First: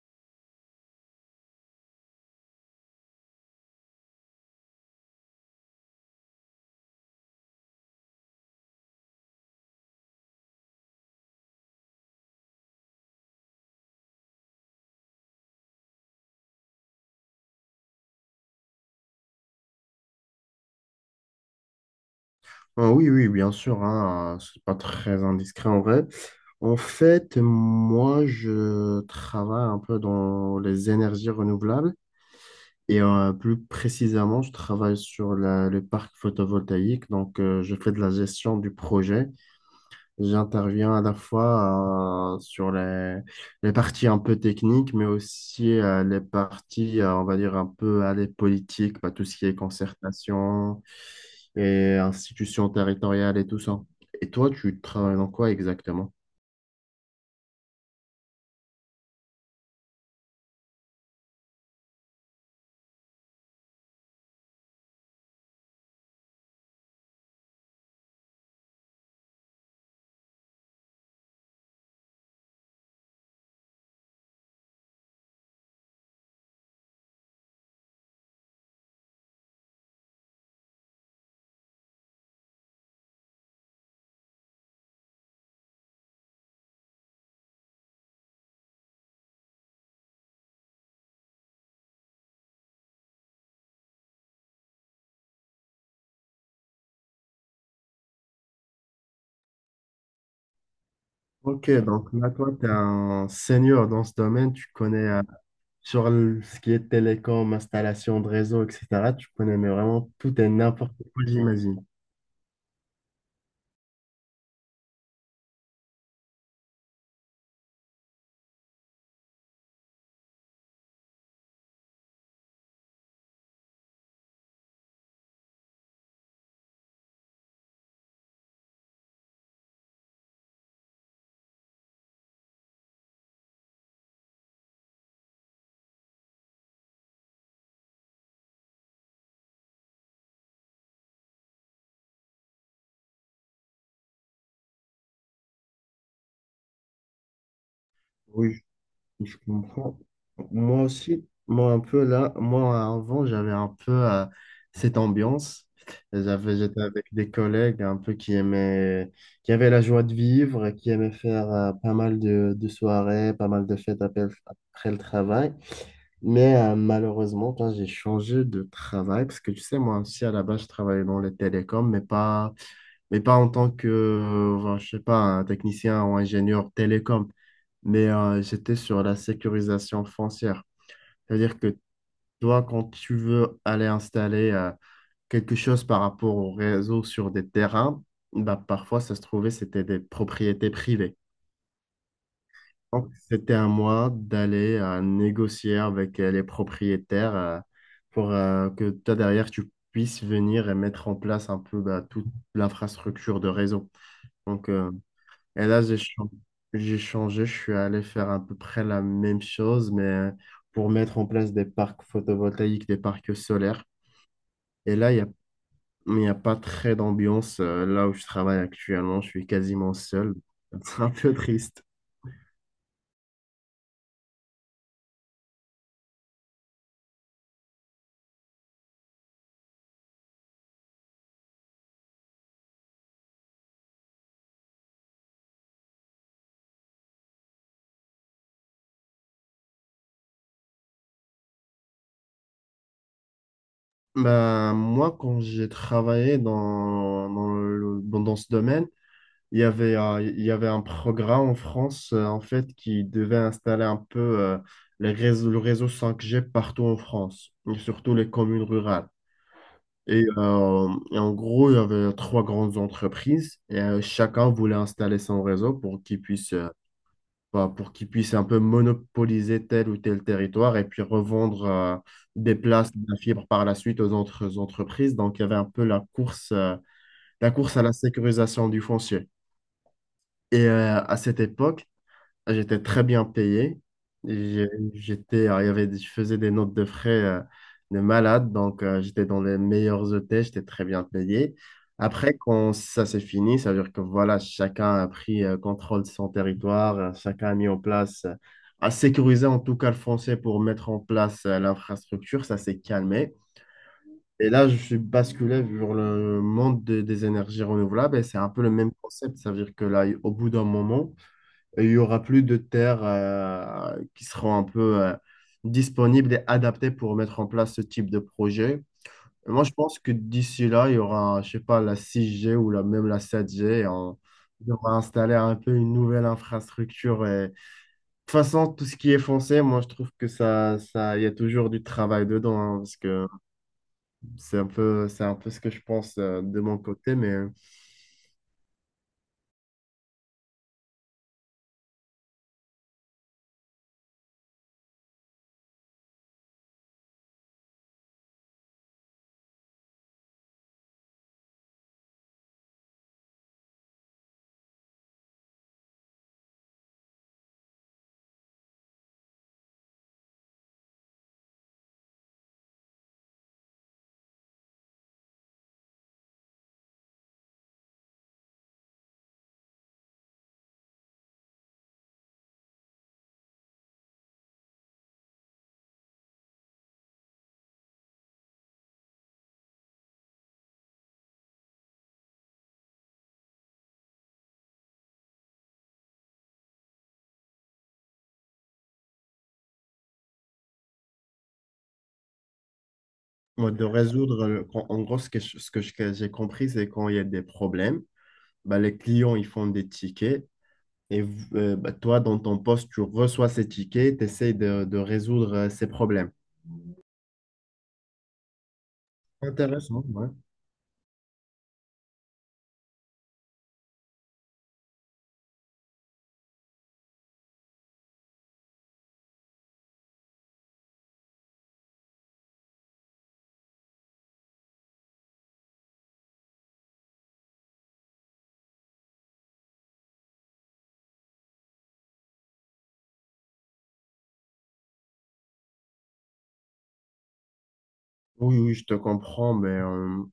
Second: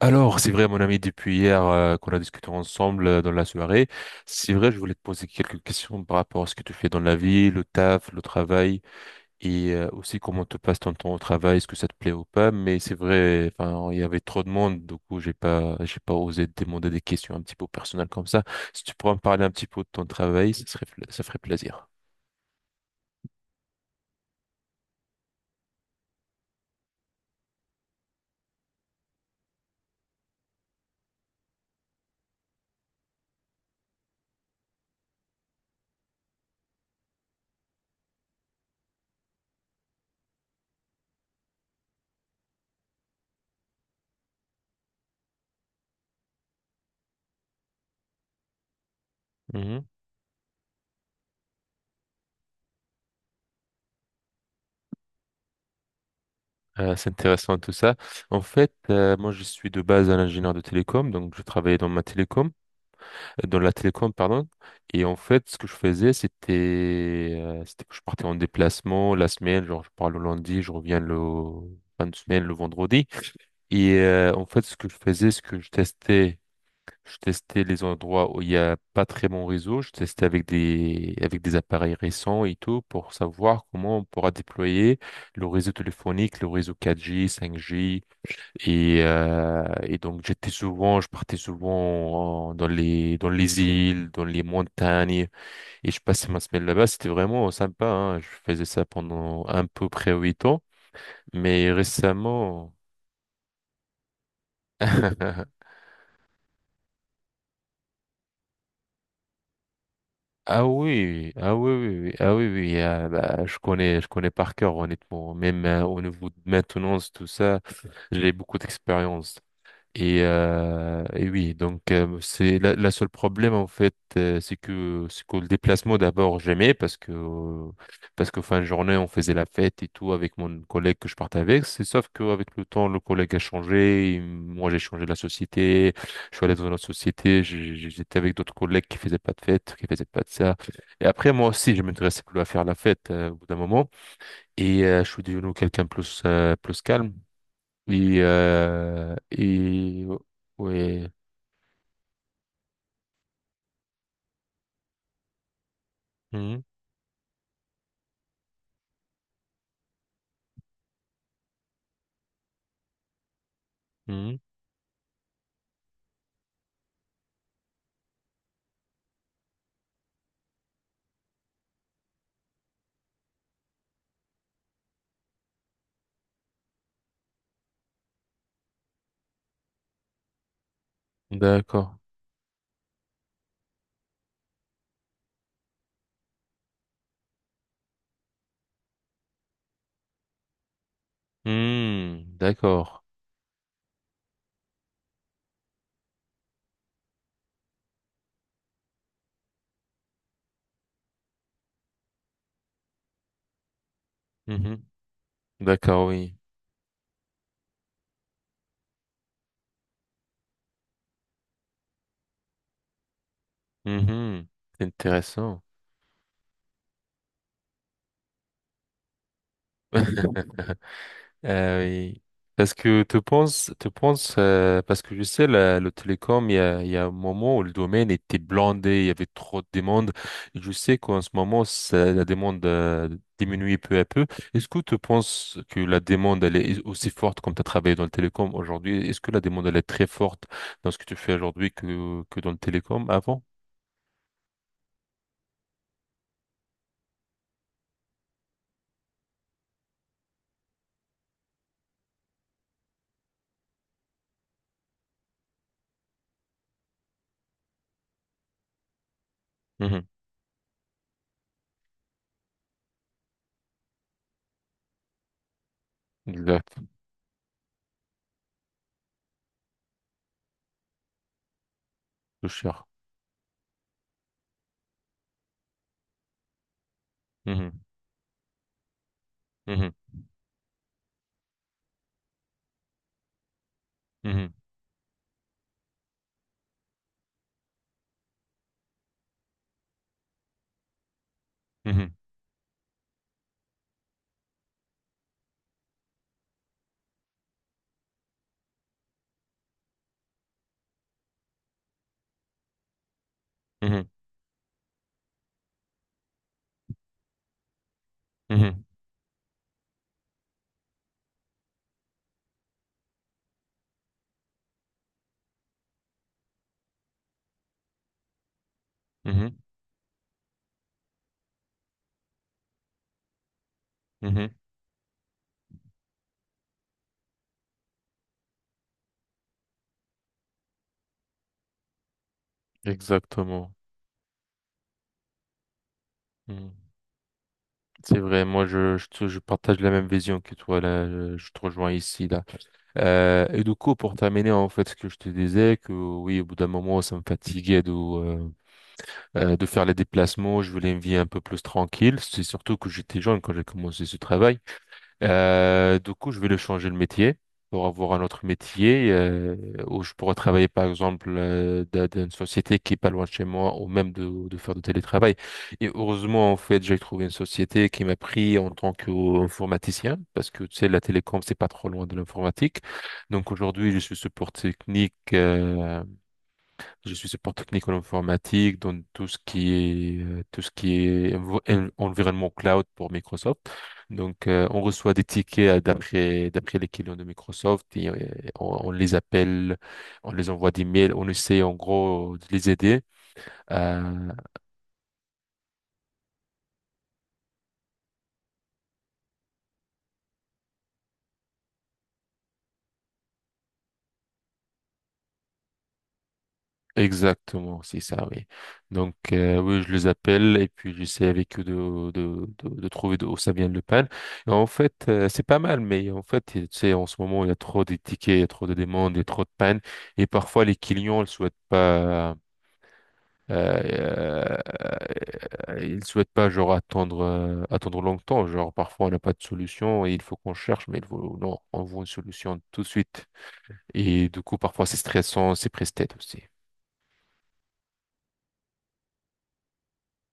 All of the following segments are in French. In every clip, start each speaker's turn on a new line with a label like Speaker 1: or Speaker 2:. Speaker 1: Alors, c'est vrai, mon ami, depuis hier qu'on a discuté ensemble dans la soirée, c'est vrai, je voulais te poser quelques questions par rapport à ce que tu fais dans la vie, le taf, le travail, et aussi comment te passe ton temps au travail, est-ce que ça te plaît ou pas. Mais c'est vrai, enfin, il y avait trop de monde, du coup, j'ai pas osé te demander des questions un petit peu personnelles comme ça. Si tu pourrais me parler un petit peu de ton travail, ça ferait plaisir.
Speaker 2: Ah oui, oui, bien sûr, hein, c'est pas très indiscret en vrai. En fait, moi, je travaille un peu dans les énergies renouvelables et plus précisément, je travaille sur le parc photovoltaïque. Donc, je fais de la gestion du projet. J'interviens à la fois sur les parties un peu techniques, mais aussi les parties, on va dire, un peu à les politiques, bah, tout ce qui est
Speaker 1: Mhm.
Speaker 2: concertation et institutions territoriales et tout ça. Et toi, tu travailles dans quoi exactement?
Speaker 1: C'est intéressant tout ça. En fait, moi je suis de base un ingénieur de télécom, donc je travaillais dans ma télécom, dans la télécom, pardon. Et en fait, ce que je faisais, c'était que je partais en déplacement la semaine, genre je pars le lundi, je reviens le fin de semaine, le vendredi. Et en fait, ce que je faisais, c'est que je testais les endroits où il n'y a pas très bon réseau. Je testais avec avec des appareils récents et tout pour savoir comment on pourra déployer le réseau téléphonique, le réseau 4G, 5G. Et donc, je partais souvent dans dans les îles, dans les montagnes et je passais ma semaine là-bas. C'était vraiment sympa, hein. Je faisais ça pendant à peu près 8 ans. Mais
Speaker 2: Ok, donc là, toi, tu es
Speaker 1: récemment,
Speaker 2: un senior dans ce domaine, tu connais sur ce qui est télécom, installation de réseau, etc. Tu connais mais vraiment tout et
Speaker 1: ah
Speaker 2: n'importe quoi,
Speaker 1: oui, ah oui,
Speaker 2: j'imagine.
Speaker 1: oui, oui, ah oui, oui, ah bah, je connais par cœur, honnêtement. Même au niveau de maintenance, tout ça, j'ai beaucoup d'expérience. Et oui, donc c'est la seule problème en fait, c'est que le déplacement d'abord j'aimais parce que fin de journée on faisait la fête et tout avec mon collègue que je partais avec. C'est sauf qu'avec le temps le collègue a changé, et moi j'ai changé de la société, je suis allé dans une autre société, j'étais avec d'autres collègues qui faisaient pas de fête, qui faisaient pas de ça. Et après moi aussi je m'intéressais plus à faire la fête au bout d'un moment et je suis devenu quelqu'un plus calme. Et,
Speaker 2: Oui,
Speaker 1: euh,
Speaker 2: si je comprends.
Speaker 1: et
Speaker 2: Moi
Speaker 1: ouais.
Speaker 2: aussi, moi un peu là, moi avant, j'avais un peu cette ambiance.
Speaker 1: Mhm,
Speaker 2: J'étais avec des collègues un peu qui aimaient, qui avaient la joie de vivre, et qui aimaient faire pas mal de soirées, pas mal de fêtes après,
Speaker 1: mhm.
Speaker 2: après le travail. Mais malheureusement, quand j'ai changé de travail, parce que tu sais, moi aussi à la base, je travaillais dans les télécoms, mais pas en tant que, je sais pas, un technicien ou ingénieur télécom mais j'étais sur la sécurisation foncière. C'est-à-dire que
Speaker 1: D'accord.
Speaker 2: toi, quand tu veux aller installer quelque chose par rapport au réseau sur des terrains, bah, parfois, ça se trouvait, c'était des propriétés privées.
Speaker 1: Hmm, d'accord.
Speaker 2: Donc, c'était à moi d'aller négocier avec les propriétaires pour que toi, derrière, tu puisses venir et mettre en place un peu bah, toute l'infrastructure de réseau. Donc,
Speaker 1: Mhm,
Speaker 2: euh, Et là,
Speaker 1: d'accord, oui.
Speaker 2: j'ai changé, je suis allé faire à peu près la même chose, mais pour mettre en place des parcs photovoltaïques, des parcs solaires.
Speaker 1: Mhm. C'est
Speaker 2: Et là,
Speaker 1: intéressant.
Speaker 2: il y a pas très d'ambiance. Là où je travaille actuellement, je suis quasiment seul. C'est un peu triste.
Speaker 1: Oui. Parce que tu penses, parce que je sais, le télécom, il y a un moment où le domaine était blindé, il y avait trop de demandes. Et je sais qu'en ce moment, la demande diminue peu à peu. Est-ce que tu penses que la demande, elle est aussi forte comme tu as travaillé dans le télécom aujourd'hui? Est-ce que la demande, elle est très forte dans ce que tu fais aujourd'hui que dans le télécom avant?
Speaker 2: Bah, moi, quand j'ai travaillé dans ce domaine, il y avait un programme en France, en fait, qui devait installer un peu les réseaux, le réseau 5G partout en France, et surtout les communes rurales.
Speaker 1: Mhm.
Speaker 2: Et en gros, il y avait trois grandes entreprises et chacun voulait installer son réseau pour qu'il puisse,
Speaker 1: Exact.
Speaker 2: pour qu'il puisse un peu monopoliser tel ou tel territoire et puis revendre
Speaker 1: Plus
Speaker 2: des
Speaker 1: cher.
Speaker 2: places de la fibre par la suite aux autres entreprises. Donc, il y avait un peu la course
Speaker 1: Mhm.
Speaker 2: à la sécurisation du foncier.
Speaker 1: Mhm.
Speaker 2: Et à cette époque, j'étais très bien payé. J'ai- J'étais, il y avait, je faisais des notes de frais de malade, donc j'étais dans les meilleurs hôtels, j'étais très bien payé.
Speaker 1: Mhm.
Speaker 2: Après, quand ça s'est fini, ça veut dire que voilà, chacun a pris contrôle de son territoire, chacun a mis en place, a sécurisé en tout cas le français pour mettre en place l'infrastructure, ça s'est calmé.
Speaker 1: Mhm.
Speaker 2: Et là, je suis basculé vers le monde des énergies renouvelables et c'est un peu
Speaker 1: Mhm.
Speaker 2: le
Speaker 1: Mhm.
Speaker 2: même concept. Ça veut dire que là, au bout d'un moment, et il y aura plus de terres qui seront un peu disponibles et adaptées pour mettre en place ce type de projet. Et
Speaker 1: Mhm.
Speaker 2: moi, je pense que d'ici là, il y aura, je sais pas, la 6G ou la, même la 7G et
Speaker 1: Mhm.
Speaker 2: on va installer un peu une nouvelle infrastructure. Et... De toute façon, tout ce qui est foncé, moi, je trouve que il y a toujours du travail dedans, hein, parce que
Speaker 1: Exactement.
Speaker 2: c'est un peu ce que je pense de
Speaker 1: Hmm.
Speaker 2: mon côté. Mais
Speaker 1: C'est vrai, moi je, te- je partage la même vision que toi là, je te rejoins ici là. Et du coup pour terminer en fait ce que je te disais que oui au bout d'un moment ça me fatiguait de faire les déplacements, je voulais une vie un peu plus tranquille. C'est surtout que j'étais jeune quand j'ai commencé ce travail. Du coup, je vais le changer le métier pour avoir un autre métier où je pourrais travailler, par exemple, dans une société qui est pas loin de chez moi ou même de faire du télétravail. Et heureusement, en fait, j'ai trouvé une société qui m'a pris en tant qu'informaticien parce que, tu sais, la télécom, c'est pas trop loin de l'informatique. Donc, aujourd'hui, je suis support technique en informatique, dans tout ce qui est, environnement cloud pour Microsoft. Donc, on reçoit des tickets d'après les clients de Microsoft et, on les appelle, on les envoie des mails, on essaie en gros de les aider.
Speaker 2: moi, de résoudre, en gros, ce que que j'ai compris, c'est quand il y a des problèmes bah, les clients, ils font des tickets. Et toi, dans ton poste, tu reçois ces tickets, tu essaies de résoudre ces problèmes.
Speaker 1: Exactement, c'est ça, oui. Donc, oui, je
Speaker 2: Intéressant,
Speaker 1: les
Speaker 2: ouais.
Speaker 1: appelle et puis j'essaie avec eux de trouver d'où ça vient le pan. Et en fait, c'est pas mal, mais en fait, tu sais, en ce moment, il y a trop de tickets, il y a trop de demandes, il y a trop de pannes. Et parfois, les clients ne souhaitent pas, euh, ils souhaitent pas, genre, attendre longtemps. Genre, parfois, on n'a pas de solution et il faut qu'on cherche, mais il faut, non, on veut une solution tout de suite. Et du coup, parfois, c'est stressant, c'est presse-tête aussi.
Speaker 2: Oui, oui, je te comprends, mais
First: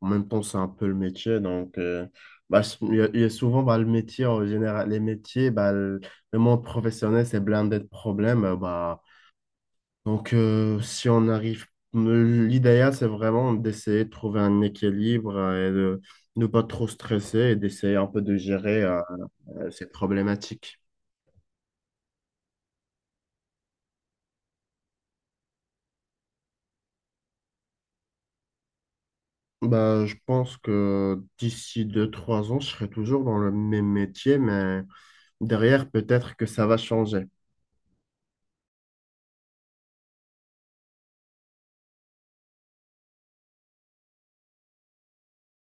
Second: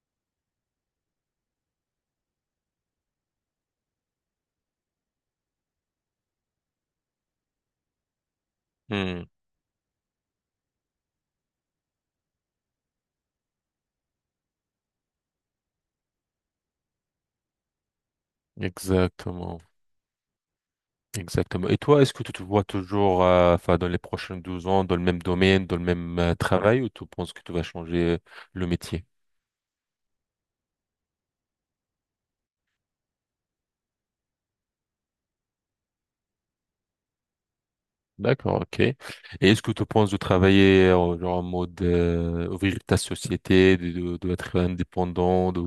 Speaker 2: en même temps, c'est un peu le métier. Donc, il y a souvent bah, le métier, en général, les métiers, le monde professionnel, c'est blindé de problèmes.
Speaker 1: Hmm,
Speaker 2: Si on arrive, l'idéal, c'est vraiment d'essayer de trouver un équilibre et de ne pas trop stresser et d'essayer un peu de gérer.
Speaker 1: exactement,
Speaker 2: C'est problématique.
Speaker 1: exactement. Et toi, est-ce que tu te vois toujours, enfin, dans les prochains 12 ans, dans le même domaine, dans le même travail, ou tu penses que tu vas changer le métier?
Speaker 2: Bah, je pense que d'ici deux trois ans, je serai toujours dans le même métier, mais derrière, peut-être que ça va changer.
Speaker 1: D'accord, ok. Et est-ce que tu penses de travailler genre en mode ouvrir ta société, de être indépendant, de,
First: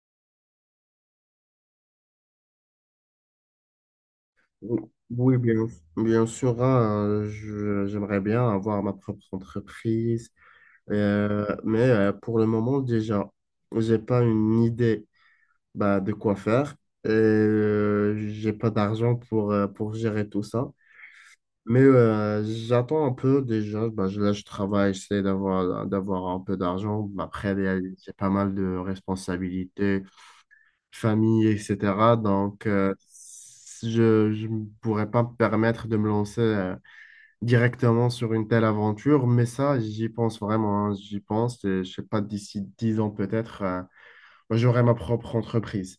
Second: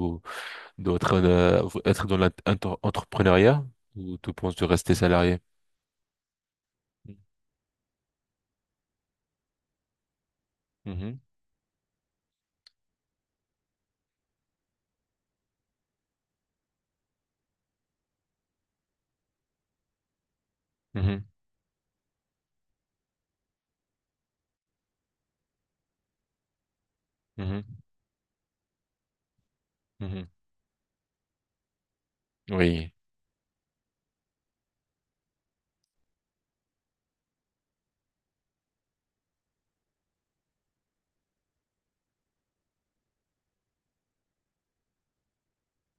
Speaker 1: d'autres être dans l'entrepreneuriat ou tu penses de rester
Speaker 2: Oui,
Speaker 1: salarié?
Speaker 2: bien, bien sûr, hein, j'aimerais bien avoir ma propre entreprise,
Speaker 1: Mhm,
Speaker 2: mais pour le moment, déjà, j'ai pas une idée bah, de quoi faire et j'ai pas d'argent pour gérer tout ça.
Speaker 1: mhm,
Speaker 2: Mais j'attends un peu déjà. Bah, là, je travaille, j'essaie d'avoir un peu d'argent. Bah, après,
Speaker 1: mhm,
Speaker 2: il y a pas mal de responsabilités,
Speaker 1: mhm.
Speaker 2: famille, etc. Donc,
Speaker 1: Oui.
Speaker 2: si je je ne pourrais pas me permettre de me lancer directement sur une telle aventure. Mais ça, j'y pense vraiment, hein. J'y pense. Et, je sais pas, d'ici 10 ans peut-être, moi, j'aurai ma propre entreprise.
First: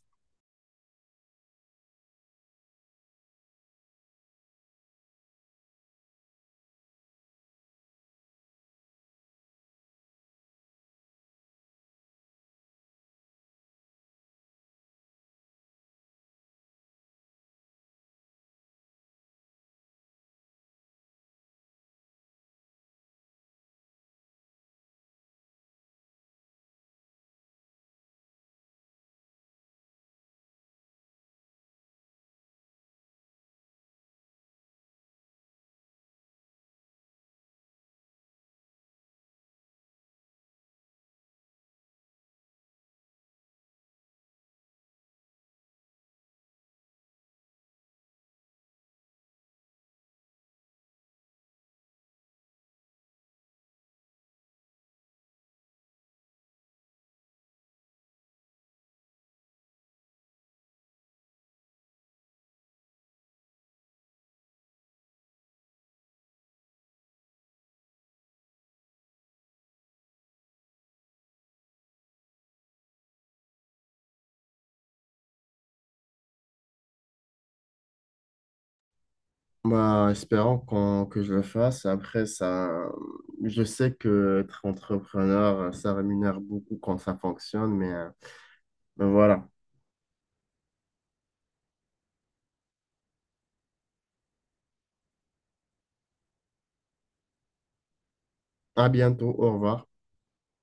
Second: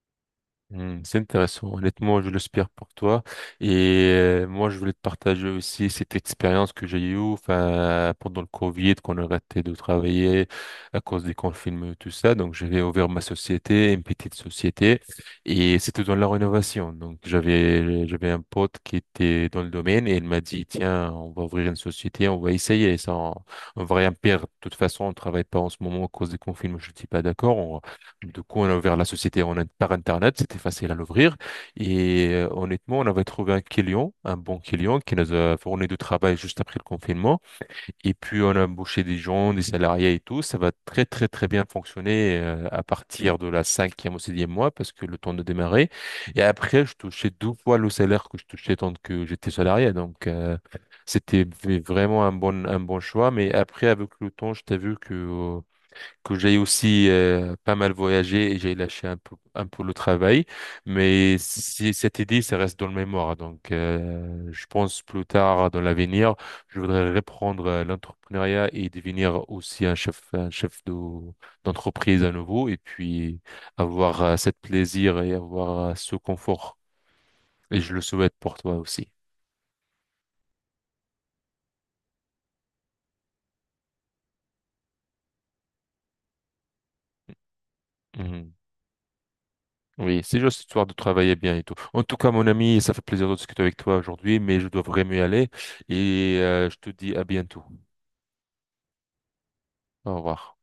Speaker 1: Hmm, c'est intéressant. Honnêtement, je l'espère pour toi. Et moi, je voulais te partager aussi cette expérience que j'ai eue, enfin, pendant le Covid, qu'on a arrêté de travailler à cause des confinements et tout ça. Donc, j'avais ouvert ma société, une petite société, et c'était dans la rénovation. Donc, j'avais un pote qui était dans le domaine et il m'a dit, tiens, on va ouvrir une société, on va essayer ça, on va rien perdre. De toute façon, on travaille pas en ce moment à cause des confinements. Je dis pas d'accord. Du coup, on a ouvert la société en par Internet, c'était facile à l'ouvrir. Et honnêtement, on avait trouvé un client, un bon client, qui nous a fourni du travail juste après le confinement. Et puis, on a embauché des gens, des salariés et tout. Ça va très, très, très bien fonctionner à partir de la cinquième ou sixième mois, parce que le temps de démarrer. Et après, je touchais deux fois le salaire que je touchais tant que j'étais salarié. Donc, vraiment un bon choix. Mais après, avec le temps, je t'ai vu que j'ai aussi pas mal voyagé et j'ai lâché un peu le travail. Mais si cette idée, ça reste dans le mémoire. Donc, je pense plus tard dans l'avenir, je voudrais reprendre l'entrepreneuriat et devenir aussi un chef de, d'entreprise à nouveau et puis avoir cette plaisir et avoir ce confort. Et je le souhaite pour toi aussi.
Speaker 2: Bah, espérons que je le fasse. Après, ça, je sais que être entrepreneur, ça rémunère beaucoup quand ça fonctionne, mais
Speaker 1: Mmh.
Speaker 2: ben voilà.
Speaker 1: Oui, c'est juste histoire de travailler bien et tout. En tout cas, mon ami, ça fait plaisir de discuter avec toi aujourd'hui, mais je dois vraiment y aller et je te dis à bientôt.
Speaker 2: À bientôt, au revoir.
Speaker 1: Au revoir.